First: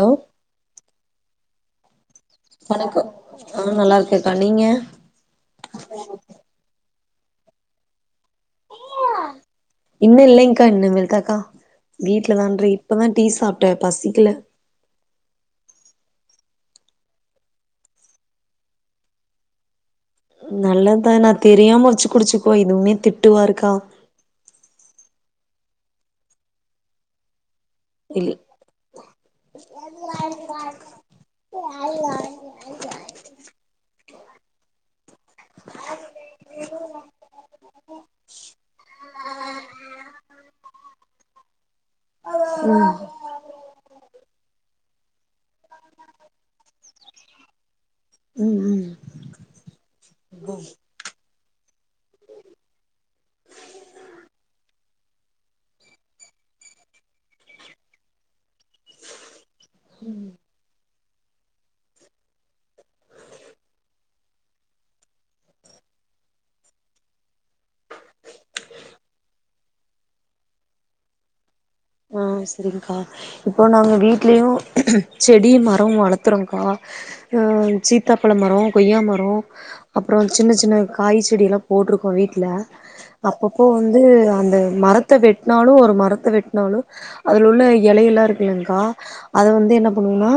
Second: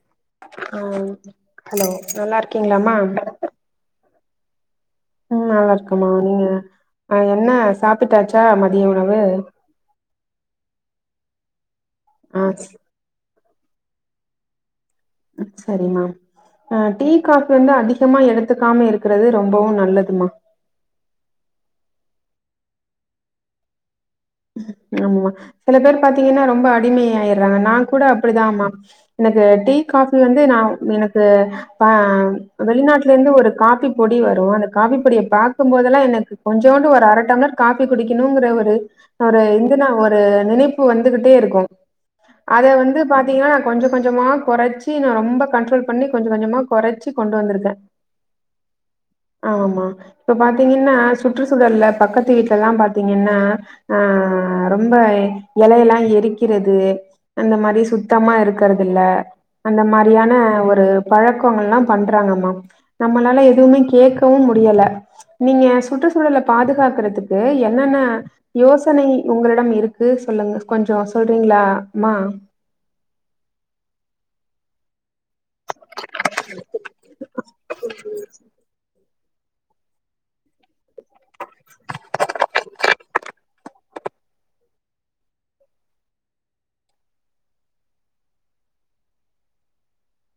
Hello ஆம் hello நல்லா இருக்கீங்களாமா வணக்கம் நா நல்லா இருக்க கா நீங்க ம்ம் நல்லா இருக்கமா நீங்க அது என்ன சாப்பிட்டாச்சா மதிய உணவு இன்னு இல்லைங்க்கா இன்னுமேல்தாக்கா ஆ வீட்லதா இன்றி இப்பதா டீ சாப் ட்டு பசிக்கல சரிமா அ டீ காபி வந்து அதிகமா எடுத்துக்காம இருக்கேறது ரொம்பவு நல்லது நல்லதா ஏன்னா அது தெரியாம ஒரு சுக்குடு சுக்கோ எதுமே திட்டுவாருக்கா ஆமா சில பேர் பாத்தீங்கன்னா ரொம்ப அடிமையாயிறாங்க நாங் கூட இல் அப்புடிதாமா எனக்கு டீ காபி வந்து நா எனக்கு அ வெளிநாட்டுல இருந்து ஒரு காபி பொடி வரு அந்த காபி பொடிய பாகும்போதெல்லா எனக்கு கொஞ்சூண்டு ஒரு அர டம்ளட் காபி குடிக்கணுங்குற ஒரு ஒரு து நா ஒரு நினைப்பு வந்துகிட்டே இருக்கு அத ம் வந்து பாத்தீங்கன்னா நா கொஞ்ச கொஞ்சமா கொறச் டீ நா ரொம்ப கண்ட்ரோல் பண்ணி கொஞ்ச கொஞ்சமா கொறச்சு கொண்டு வந்துருக்க ம் ம் ஆமா இப்ப பாத்தீங்கன்னா சுற்றுச்சூழல்ல பக்கத்து வீட்லல்ல பாத்தீங்கன்னா அ ரொம்ப எழயெல்லா எரிக்கிறது அந்த மாரி சுத்தமா இருக் இருக்கறதுல அந்த மாரியான ஒரு பழக்கோங்கல்லா பண்றாங்கம்மா நம்மளால எதுமே கேக்கவு முடியல நீங்க சுற்றுச்சூழல பாதுகாக்கறதுக்கு என்னென்ன யோசனை உங்களிடம் இருக்கு சொல்லுங்க கொஞ்சோ சொல்றீங்களா ஆ சரிங்கா இப்போ நாங்க வீட்லயு செடி மரோம் வளத்துறோங்க்கா ம் சீத்தாப்பழோ மரோ கொய்யா மர் றோ அப்பறோ சின்ன சின்ன காய் செடி எல்லா போட்டுருக்கோ வீட்ல அப்பப்போ வந்து அந்த மரத்த வெட்னாலு ஒரு மரத்த வெட் னாலு அதுலுள்ள எழையெல்லா இருக்குள்ளங்கா அத வந்து என்ன பண்ணுவோன்னா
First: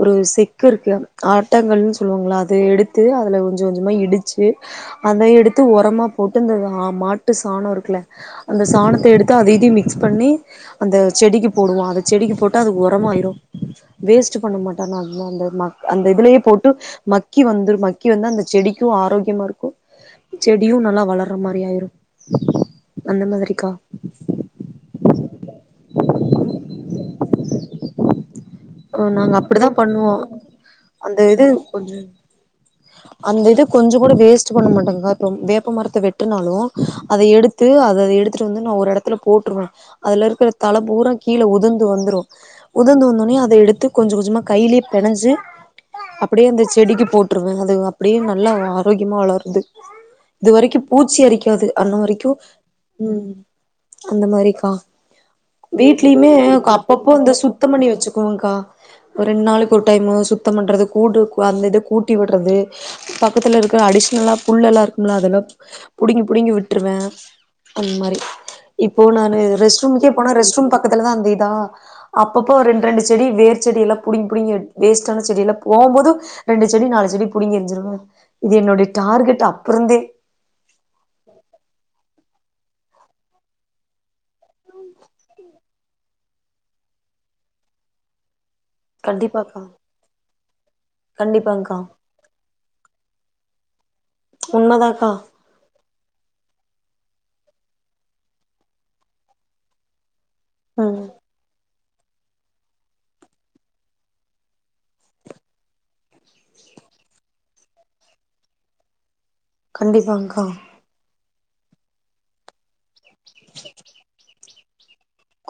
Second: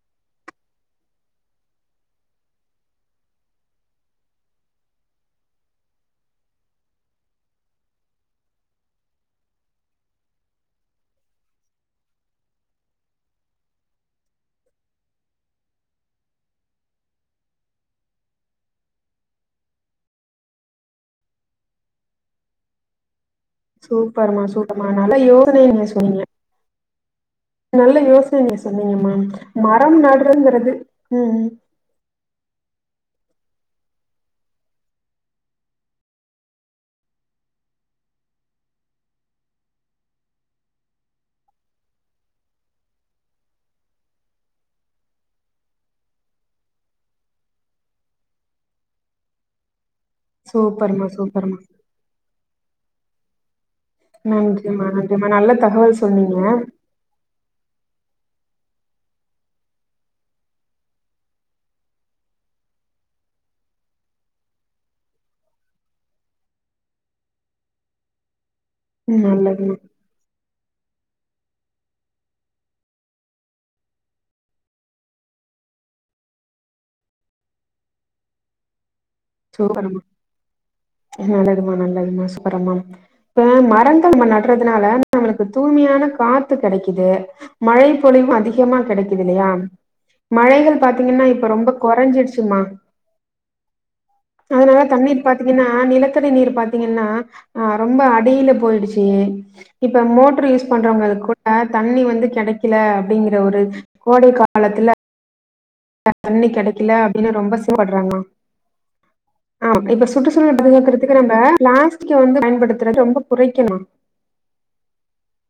ஒரு செக்கு இருக்கு ஆட்டங்கள்னு சொல்லுவாங்கள அத எடுத்து அதுல கொஞ்ச கொஞ்சமா இடுச்சு அத எடுத்து ஒரமா போட்டு அந்த மாட்டு சாணோ இருக்குல அந்த சாணத்த எடுத்து அதி இதி மிக்ஸ் பண்ணி அந்த செடிக்கு போடுவோ அந்த செடிக்கு போட்டா அது ஒரமாயிரு வேஸ்ட்டு பண்ண மாட்டானா அது அந்த ம அந்த இதுலயே போட்டு மக்கி வந்து மக்கி வந்து அந்த செடிக்கு ஆரோக்கியமா இருக்கு செடியு நல்லா வளர்ற மாரி ஆயிரு அந்த மாதிரி சூப்பர்மா சூப்பர்மா நல்லா யோ நீங்க சொன்னீங்க நல்லா யோச் சு நீ அ சொன்னீங்கம்மா நாங்க அப்படிதா மரோம் பண்ணுவோ நடுறங்குறது ம்ம் கொஞ்ச அந்த இது கொஞ்சோ கூட வேஸ்ட்டு பண்ண மாட்டாங்கா இப்போ வேப்ப மரத்த வெட்டுனாலு அத எடுத்து அத எடுத்துட்டு வந்து நா ஒரு எடத்துல போட்டுருவ அதுல இருக்கேற தல பூரா கீல உதுந்து வந்துரு உதுந்து வந்தொனயே அது அத எடுத்து கொஞ்ச கொஞ்சமா கையிலயே பெணஞ்சு அப்டியே அந்த செடிக்கு போட்டுருவ அது அப்டியே நல்லா ஆரோக்கியமா வளருது இது வரைக்கு சூப்பர்மா பூச்சி சூப்பர்மா அரிக்காது அன்ன வரைக்கு ம் அந்த மாரிக்கா நன்றிம்மா நன்றிம்மா நல்ல தகவல் வீட்லயுமே சொன்னீங்க அப்பப்போ அந்த சுத்தம் பண்ணி வெச்சுப் ஆக்கா ரெண் நாளுக்கு ஒரு டைமு சுத்தம் பண்றது கூட்டு க அந்த இத கூட்டி விட்றது பக்கத்துல இருக்குற அடிஷ்னலா புல் எல்லா இருக்கும்ல அதல்லா புடுங்கி புடுங்கி விட்ருவே அந்மாரி இப்போ ம் நானு நல்லதுமா ரெஸ்ட் ரூம்கே போன ரெஸ்ட் ரூம் பக்கத்துல தா அந்த இதா அப்பப்ப ரெண் ரெண்டு செடி வேர் செடியலா புடிங் புடுங்கி எடு வேஸ்டான செடியல்ல போம்போது ரெண்டு செடி நாலு செடி புடிங்கி எரிஞ்சிருவ இது என்னொட சூப்பருமா நல்லதுமா நல்லதுமா சூப் பரும்மா இப்ப மரங்கள் நம்ம நட்றதுனால நம்மளுக்கு தூய்மையான காத்து கெடைக்குது மழை பொழிவு அதி கமா கெடைக்குதில்லயா கண்டிப்பாக்கா மழைகள் பாத்தீங்கன்னா இப்ப ரொம்ப கண்டிப்பாங்க்கா கொறஞ்சுடுச்சும்மா அதுனால உண்மதாக்கா தண்ணீர் பாத்தீங்கன்னா நிலத்தடி நீர் பாத்தீங்கன்னா அ ரொம்ப அடியில போயிடுச்சு இப்ப மோ பர்வைஸ் ம் பண்றவுங்க அது [inaudible] தண்ணி வந்து கெடைக்கில அப்டிங்குற ஒரு கோடை காலத்துல தண்ணி கெடக்கில அப்டின்னு ரொம்ப [inaudible] ஆ இப்ப கண்டிப்பாங்க்கா சுற்றுசூழல் [unintelligible] நம் இப்ப பிளாஸ்டிக் வந்து பயன்படுத்துறது ரொம்ப குறைக்கணு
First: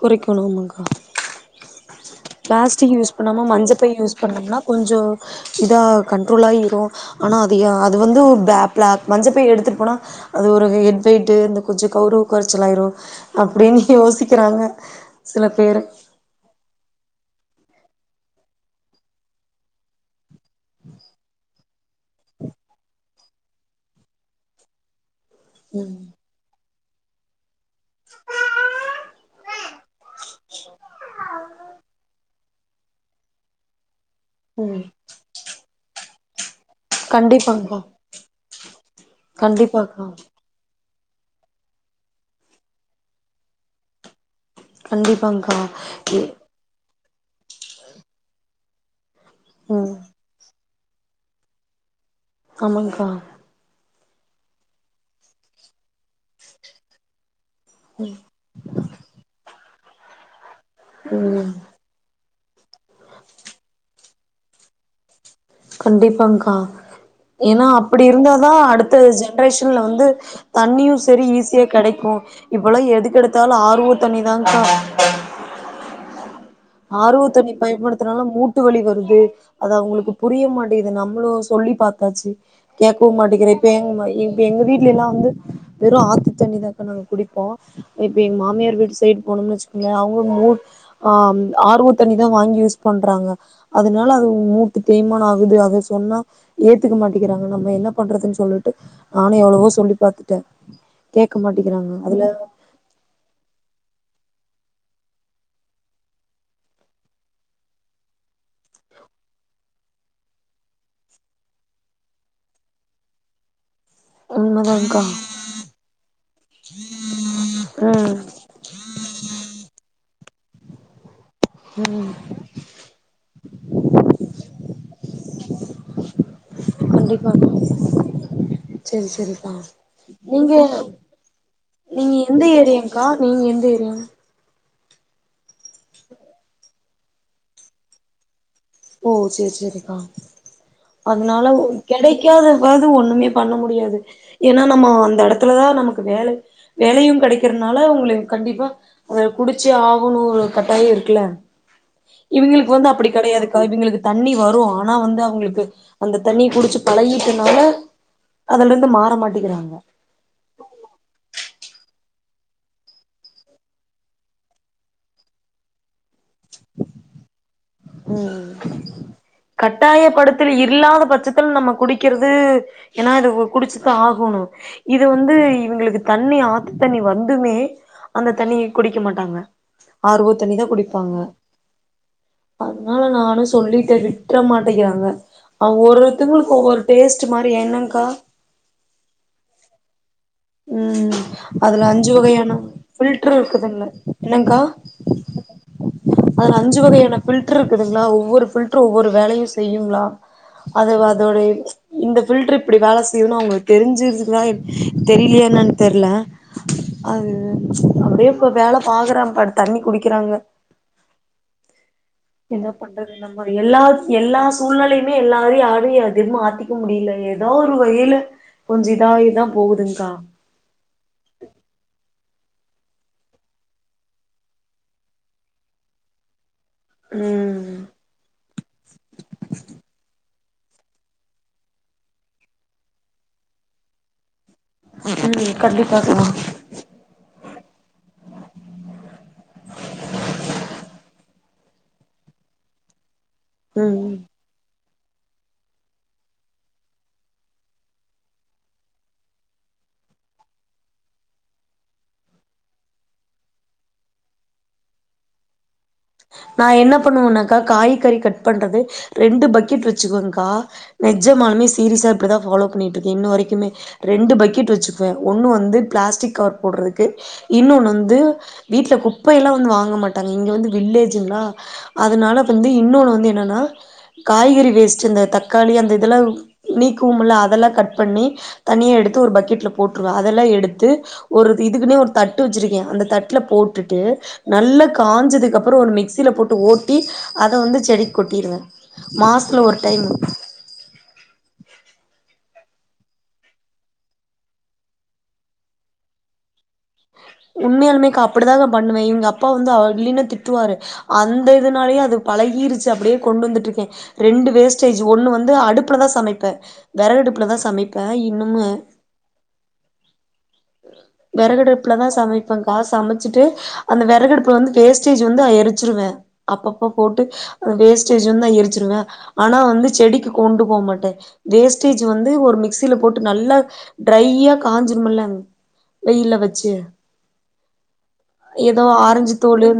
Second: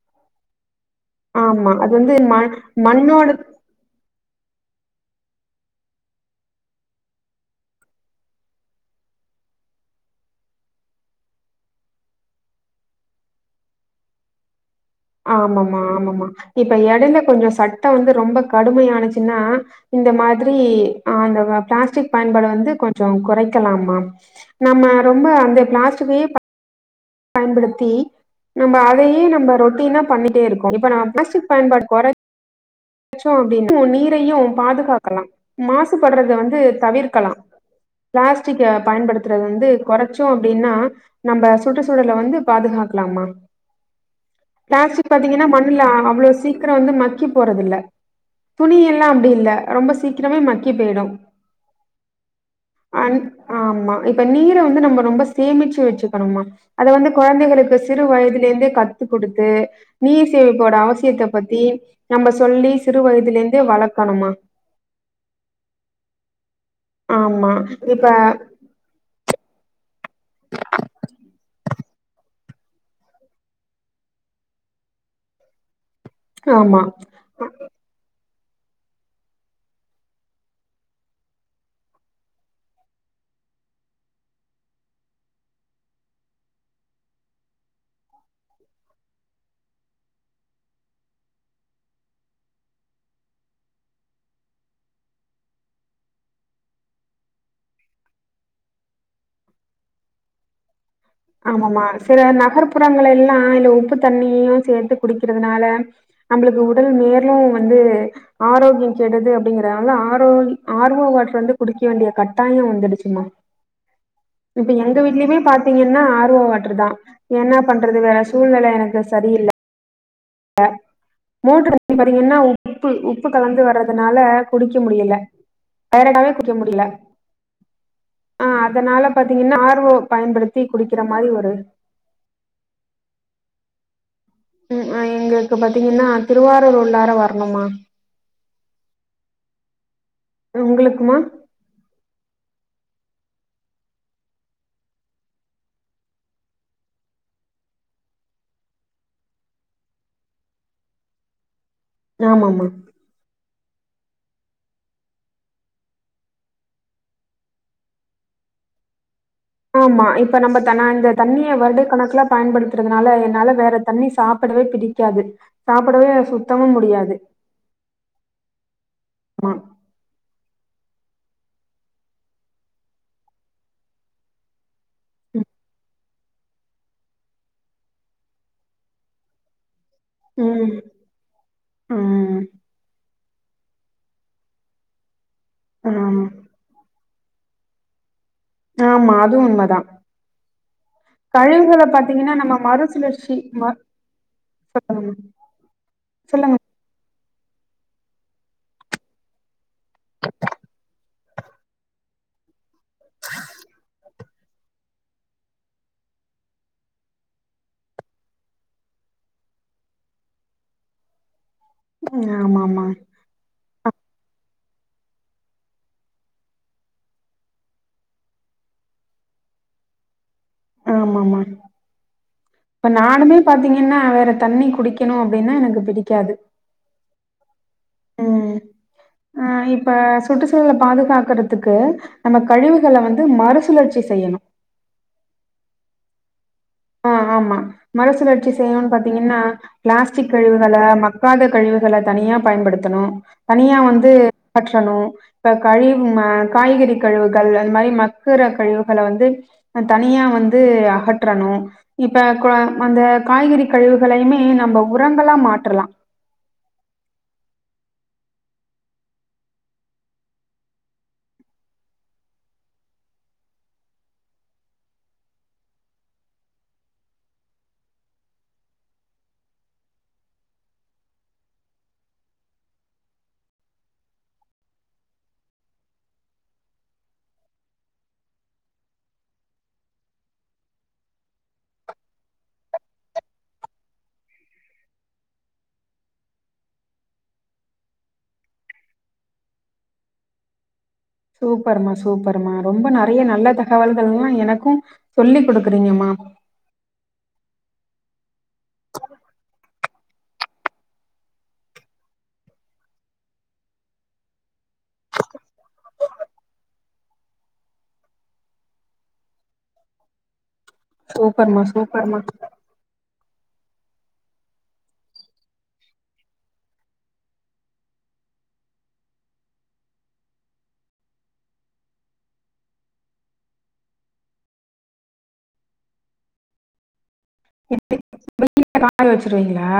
குறைக்கணு ஆமாக்கா ஆமா அது வந்து மண் பிளாஸ்டிக் யூஸ் மண்ணோட பண்ணாம மஞ்சப்பை யூஸ் பண்ணோம்னா கொஞ்சொ இதா கண்ட்ரோல் ஆயிரு ஆனா அது எ அது வந்து பா ப்ளாக் மஞ்ச பை எடுத்துட் போனா அது ஒரு ஹெட் வெயிட்டு் இந்த கொஞ்சொ கவுரவ கொரச்சல் ஆயிரு அப்டின் யோசி க்கிறாங்க ஆமம்மா ஆமம்மா இப்ப எடைல கொஞ்சொ சட்ட வந்து ரொம்ப கடுமயானுச்சுன்னா இந்த மா திரி ஆண்டவ பிளாஸ்டிக் பயன்பாடு வந்து கொஞ்சொ கொறைக்கலாமா நம்ம ரொம்ப அந்து ம் ப்ளாஸ்டிக்கயே பயன்படு த்தி நம்ப அதயே நம்ப ரொட்டீனா பண்ணிட்டே இருக்கோ இப்ப நம்ம ப்ளாஸ்டிக் பயன்பாடு கொற ச்சோ அப்டின்னா நீ ரயு ம் பாதுகாக்கலா மாசு பட்றது வந்து தவிர்க்கலா கண்டிப்பாங்க்கா பிளாஸ்டிக்க பயன்படுத்துறது வந்து கண்டிப்பாக்கா கொறச்சோ அப்டின்னா நம்ப சுட்டு சூழல வந்து பாதுகாக்லாம்மா பிளாஸ்டிக் பாத்தீங்கன்னா கண்டிப்பாங்க்கா மண்ணுல அவ்ளோ சீக்கிர வந்து மக் கி போறதில்ல துணியெல் அப்டி இல்ல ரொம்ப ம் சீக்கிரமே மக்கி கி பேடும் ஆமாங்க்கா அன் ஆம்மா இப்ப நீர வந்து நம்ம ரொம்ப சேமிச்சு வச்சுக்கணுமா அத வந்து கொழந்தைகளுக் சிறு வயதுலந்தே கத்து கொடுத்து நீர் தே இப்ப ஓட அவசியத்த ம் பத்தி நம்ப சொ சொல்லி சிறு வயதிலிந்தே வளக்கணுமா கண்டிப்பாங்க்கா ஆமா ஏனா அப்புடி இப்ப இருந்தாதா அடுத்த ஜென்ரேஷன்ல வந்து தண்ணியும் சரி ஈஸியா கெடைக்கும் இப்பல்லா எதுக்கெடுத்தாலும் ஆர்வோ தண்ணிதாக்கா ஆமா ஆர்வோ தண்ணி பயன்படுத்துறதுனால மூட் மூட்டு வலி வருது அது அவுங்களுக்கு புரிய மாட்டேங்குது நம்மளும் சொல்லி பாத்தாச்சு கேட்கவும் மாட்டேங்கிறே இப்ப எ எங்க வீட்டுல எல்லாம் வந்து வெறும் ஆத்து தண்ணிதாக்க நாங்க குடிப்போம் இப்ப எங்க மாமியார் வீட்டு சைடு போனோம்னு வச்சுக்கோங்களேன் அவங்க மூ ஆ ஆர்வோ தண்ணிதா வாங்கி யூஸ் பண்றாங்க அதனால அது மூட்டு தேய்மானம் ஆகுது அத சொன்னா ஏத்துக்கமாட்டிக்கிறாங்க நம்ம என்ன பண்றதுன்னு சொல்லிட்டு நானும் எவ்ளவோ சொல்லி பாத்துட்டே கேட்க ஆமாமா மாட்டேங்கிறாங்க சில அதுல நகர்ப்புறங்கள எல்லா இல்ல உப்பு தண்ணியையும் சேர்த்து குடிக்கிறதுனால நம்பளுக்கு உடல் மேலும் வந்து ஆரோக்கியம் கெடுது அப்படிங்கிறதுனால ஆரோ ஆர்வோ வாட்டர் வந்து குடிக்க வேண்டிய கட்டாயம் வந்துடுச்சுமா இப்ப எங்க உண்மதான்கா வீட்லயுமே பாத்தீங்கன்னா ஆர்வோ வாட்ருதா என்ன பண்றது வேற ம் சூழ்நிலை எனக்கு சரியில்ல அ மோட்டரு [unintelligible] பாத்தீங்கன்னா உப்பு உப்பு கலந்து வர்றதுனால குடிக்க முடியல டயாடா ஆயிட்டவே கு கண்டிப்பா ஆ செரி அதனால செரிக்கா பாத்தீங்கன்னா ஆர் ஓ நீங்க பயன்படுத்தி குடிக்கிற மாரி ஒரு நீங்க எந்த ஏரியாக்கா நீங்க எந்த ஏரியா ம் அ எங்களுக்கு பாத்தீங்கன்னா திருவாரூர் உள்ளார வரணும்மா ஓ சேரி சேரிக்கா உங்களுக்குமா அதனால ஒ கெடைக் கெடைக்காதாவது ஒண்ணுமே பண்ண முடியாது ஏனா நம்ம அந்த இடத்துலதா நமக்கு வேல வேலையும் கிடைக்கறதுனால உங்களுக் கண்டிப்பா அத குடிச்சே ஆகணும் ஒரு கட்டாய இருக்குல ஆமாமா இவிங்களுக்கு வந்து அப்படி கெடையாது அவிங்களுக்கு தண்ணி வரும் ஆனா வந்து அவுங்களுக்கு அந்த தண்ணி குடிச்சு பழகிட்டனால அதுலந்து மாற மாட் ப்ப ம்மா இப்ப நம்ப தண இந்த தண்ணிய வருட கணக் கு பயன்படுத்துறதுனால என்னால வேற தண்ணி சாப்படவே பிடிக்காது சாப்புடவே சுத் தம்மா முடியாது ம் ஆமா கட்டாய படுத்தில் இல்லாவ் த பட்சத்துல நம்ம குடிக்கிறது ஏனா இது குடிச்சுதா ஆகணும் இது வந்து ம் இவுங்களுக்கு தண்ணி ஆத்து தண்ணி வந்துமே அந்த தண்ணிய குடிக்க மாட்டாங்க ஆர்வோ தண்ணிதான் ம் குடிப்பாங்க ம். அதனால நானும் சொல்லிட்டு விட்ற மாட்டேங்கிறாங்க அவ்வொரு ஆமா ஒருத்தவங்களுக்கு ஒவ்வொரு டேஸ்ட் ச்சமாரி என்னங்கா ஆமா அது உண்மதான் ம் அதுல அஞ்சு வகையான நம்ம மறுசுழற்சி ஃபில்டர் ம இருக்குதுல்ல என்னங்கா சொல்லுங்க அதுல சொல்லுங்க அஞ்சு வகையான ஃபில்டரு இருக்குதுங்களா ஒவ்வொரு ஃபில்ட்டரு ஒவ்வொரு வேலையும் செய்யுங்களா அது அதோட இந்த பில்டரு இப்படி வேல செய்யுன்னு அவங்களுக்கு தெரிஞ்சிருதா எப் தெரிலியா என்னான்னு தெர்ல அது அப்டே இப்ப வேல பாக்குறேன்ப்பா தண்ணி குடிக்கிறாங்க ம் ஆமா என்ன ஆமா பண்றது நம்ம எல்லா எல்லா சூழ்நெலையுமே எல்லாரையும் யாரையும் எதிர் மாத்திக்க முடியல எதா ஒரு வயில கொஞ்சி இதாயிதான் போகுதுங்கா ஆமா ஆமா இப்ப நானுமே பாத்தீங்கன்னா வேற தண்ணி குடிக்கணும் அப்படின்னா எனக்கு பிடிக்காது ம் சுற்றுச்சூழலை பாதுகாக்கறதுக்கு நம்ம கழிவுகளை வந்து மறுசுழற்சி செய்யணும் ம் கண்டிப்பா கா ஆ ஆமா மறுசுழற்சி செய்யணும்னு பாத்தீங்கன்னா கழிவுகளை தனியா பயன்படுத்தணும் தனியா ம் வந்து ம் கற்றணும் இப்ப கழிவு மா காய்கறி கழிவுகள் அந்த மாரி மக்கற கழிவுகள வந்து தனியா வந்து அகற்றணும் இப்ப க அந்த காய்கறி கழிவுகளையுமே நம்ம உரங்கலா மாற்றலாம் நான் என்ன பண்ணுவனாக்கா காய்கறி கட் பண்றது ரெண்டு பக்கெட் வச்சுக்குவேக்கா நெஜமாலுமே சீரியஸா இப்டிதான் ஃபாலோ பண்ணிட்டு இருக்கன் இன்னோ வரைக்குமே ரெண்டு பக்கெட் வச்சுக்குவேன் ஒன்னு வந்து பிளாஸ்டிக் கவர் போடுறதுக்கு இன்னொன்னு வந்து வீட்ல குப்பையல்லாம் வந்து வாங்க மாட்டாங்க இங்க வந்து வில்லேஜங்களா அதனால வந்து இன்னொன்னு வந்து என்னன்னா காய்கறி வேஸ்ட் அந்த தக்காளி அந்த இதெல்லாம் நீக்குவும் இல்ல அதெல்லாம் கட் பண்ணி தனியா எடுத்து ஒரு பக்கெட்ல போட்டுருவன் அதெல்லாம் எடுத்து ஒரு இதுக்குன்னே ஒரு தட்டு வச்சிருக்கேன் அந்த தட்ல போட்டுட்டு நல்லா காஞ்சதுக்கு அப் புறம் ஒரு மிக்சில போட்டு ஓட்டி அத வந்து செடிக்கு கொட்டிருவேன் மாசத்துல ஒரு டைமு சூப்பர்மா சூப்பருமா ரொம்ப நறையா நல்ல தகவல்கள்லாம் எனக்கும் சொல்லிக் கொடுக்குறீங்கமா உண்மையாலுமேக்கா அப்படிதாக்கா பண்ணுவேன் எங்க அப்பா வந்து அவ இல்லின்னா திட்டுவாரு அந்த இதுனாலயே அது பழகிருச்சி அப்டே கொண்டு வந்துட்டு இருக்கேன் ரெண்டு வேஸ்டேஜ் ஒண்ணு வந்து அடுப்புலதான் சமைப்பேன் வெறகு அடுப்புலதான் சமைப்பேன் இன்னுமே வெறகு சூப்பர்மா அடுப்லதான் சூப்பர்மா சமைப்பேங்க்கா சமை ச்சிட்டு அந்த வெறகடுப்புல வந்து வேஸ்டேஜ் வந்து எரிச்சிருவேன் அப்பப்ப போட்டு வேஸ்டேஜ் வந்து எரிச்சிருவேன் ஆனா வந்து செடிக்கு கொண்டு போமாட்டேன் வேஸ்டேஜ் வந்து ஒரு மிக்சில போட்டு நல்லா டிரையா காஞ்சிரும்மில்ல வெயில வச்சி இப்டி ஏதோ காய ஆரஞ்சு தோளு வச்சிருவீங்களா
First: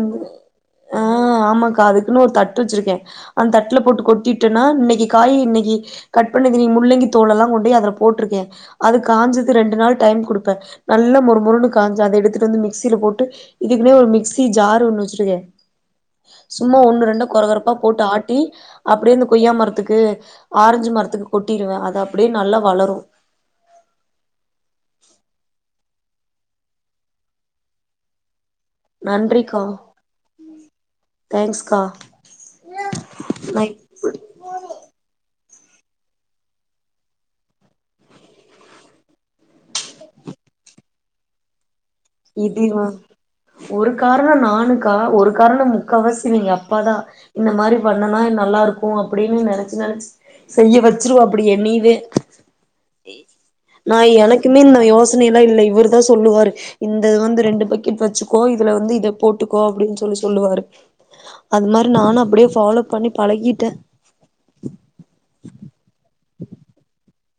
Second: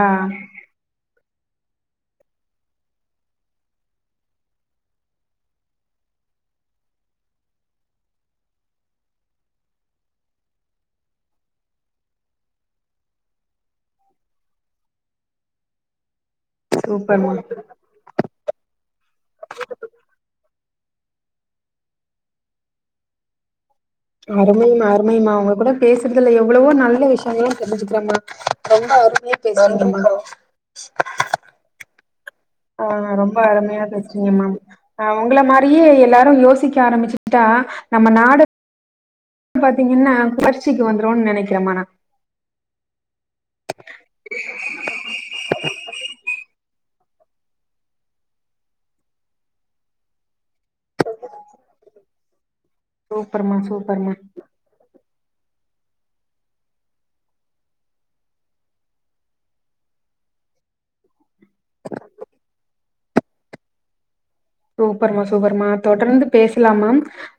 ஆ ஆமா கா அதுக்குன்னு ஒரு தட்டு வச்சிருக்கேன் அந்த தட்டுல போட்டு கொட்டிட்டேன்னா இன்னைக்கு காய இன்னைக்கு கட் பண்ணது முள்ளங்கி தோளலாம் கொண்டி அதுல போட்டுருக்கேன் அது காஞ்சது ரெண்டு நாள் டைம் குடு ப்ப நல்ல மொரு மொருன்னு காஞ்ச அத எடுத்துட்டு வந்து மிக்சில போட்டு இதுக்குன்னே ஒரு மிக்சி ஜார் ஒன்னு வச்சுருக்கேன் சும்மா ஒண்ணு ரெண்டு சூப்பர்மா கொரகொரப்பா போட்டு ஆட்டி அப்டேயே இந்த கொய்யா மரத்துக்கு ஆரஞ்சு மரத் துக்கு கொட்டிருவேன் அது அப்படே நல்லா வளரும் அருமைமா அருமைமா உங்க கூட பேசுறதுல எவ்வளவோ நல்ல விஷியங்கள் எல்லாம் தெரிஞ்சிக்கிறேமா ரொம்ப அருமையா நன்றிக்கா பேசறிங்கம்மா தேங்க்ஸ்கா ஆ ரொம்ப அருமையா நா இருந்துச்சிங்கம்மா ஆ ஒங்கள மாரி ரியே எல்லாரும் யோசிக்க ஆரம்பிச்சிகிட்டா நம்ம நாடு பாத்தீங்கன்னா பரிச்சிக்கு வந்து து நெனைக்கிறமா நா இதேதா ஒரு காரணோ நானுக்கா ஒரு காரணோ முக்காவாசி இவிங்க அப்பாதா இந்த மாரி பண்ணுனா நல்லா இருக்கு அப்டின்னு நெனைச்சு நெனைச்சு செய்ய வெச்சுருவா அப்படியே நீவே ஏ சூப்பர்மா நா சூப்பர்மா எனக்குமே இந்த யோஸ் யோசனை எல்லா இல்ல இவருதா சொல்லுவாரு இந்தது வந்து ரெண்டு பக்கெட் வச்சுக்கோ இதுல வந்து இத போட்டுக்கோ அப்டின் சொல்லி சொல்லுவாரு அது மாரி நானு அப்டியே ஃப்பாலோ பண்ணிப் பழகிட்ட சூப்பர்மா சூப்பர்மா தொடர்ந்து பேசலாமா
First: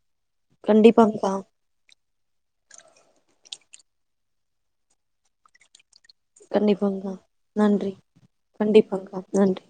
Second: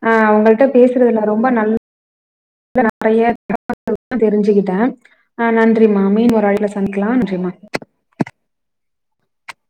ஆ அவங்கள்ட்ட பேசுறதுல கண்டிப்பாங்க்கா ரொம்ப நல்ல நறையா தெரிஞ்சுக்கிட்டேன ஆ நன்றிம்மா இன்னொரு அழைப்புல சந்திக்கலா கண்டிப்பாங்க்கா நன்றிமா பாக்கா நன்றி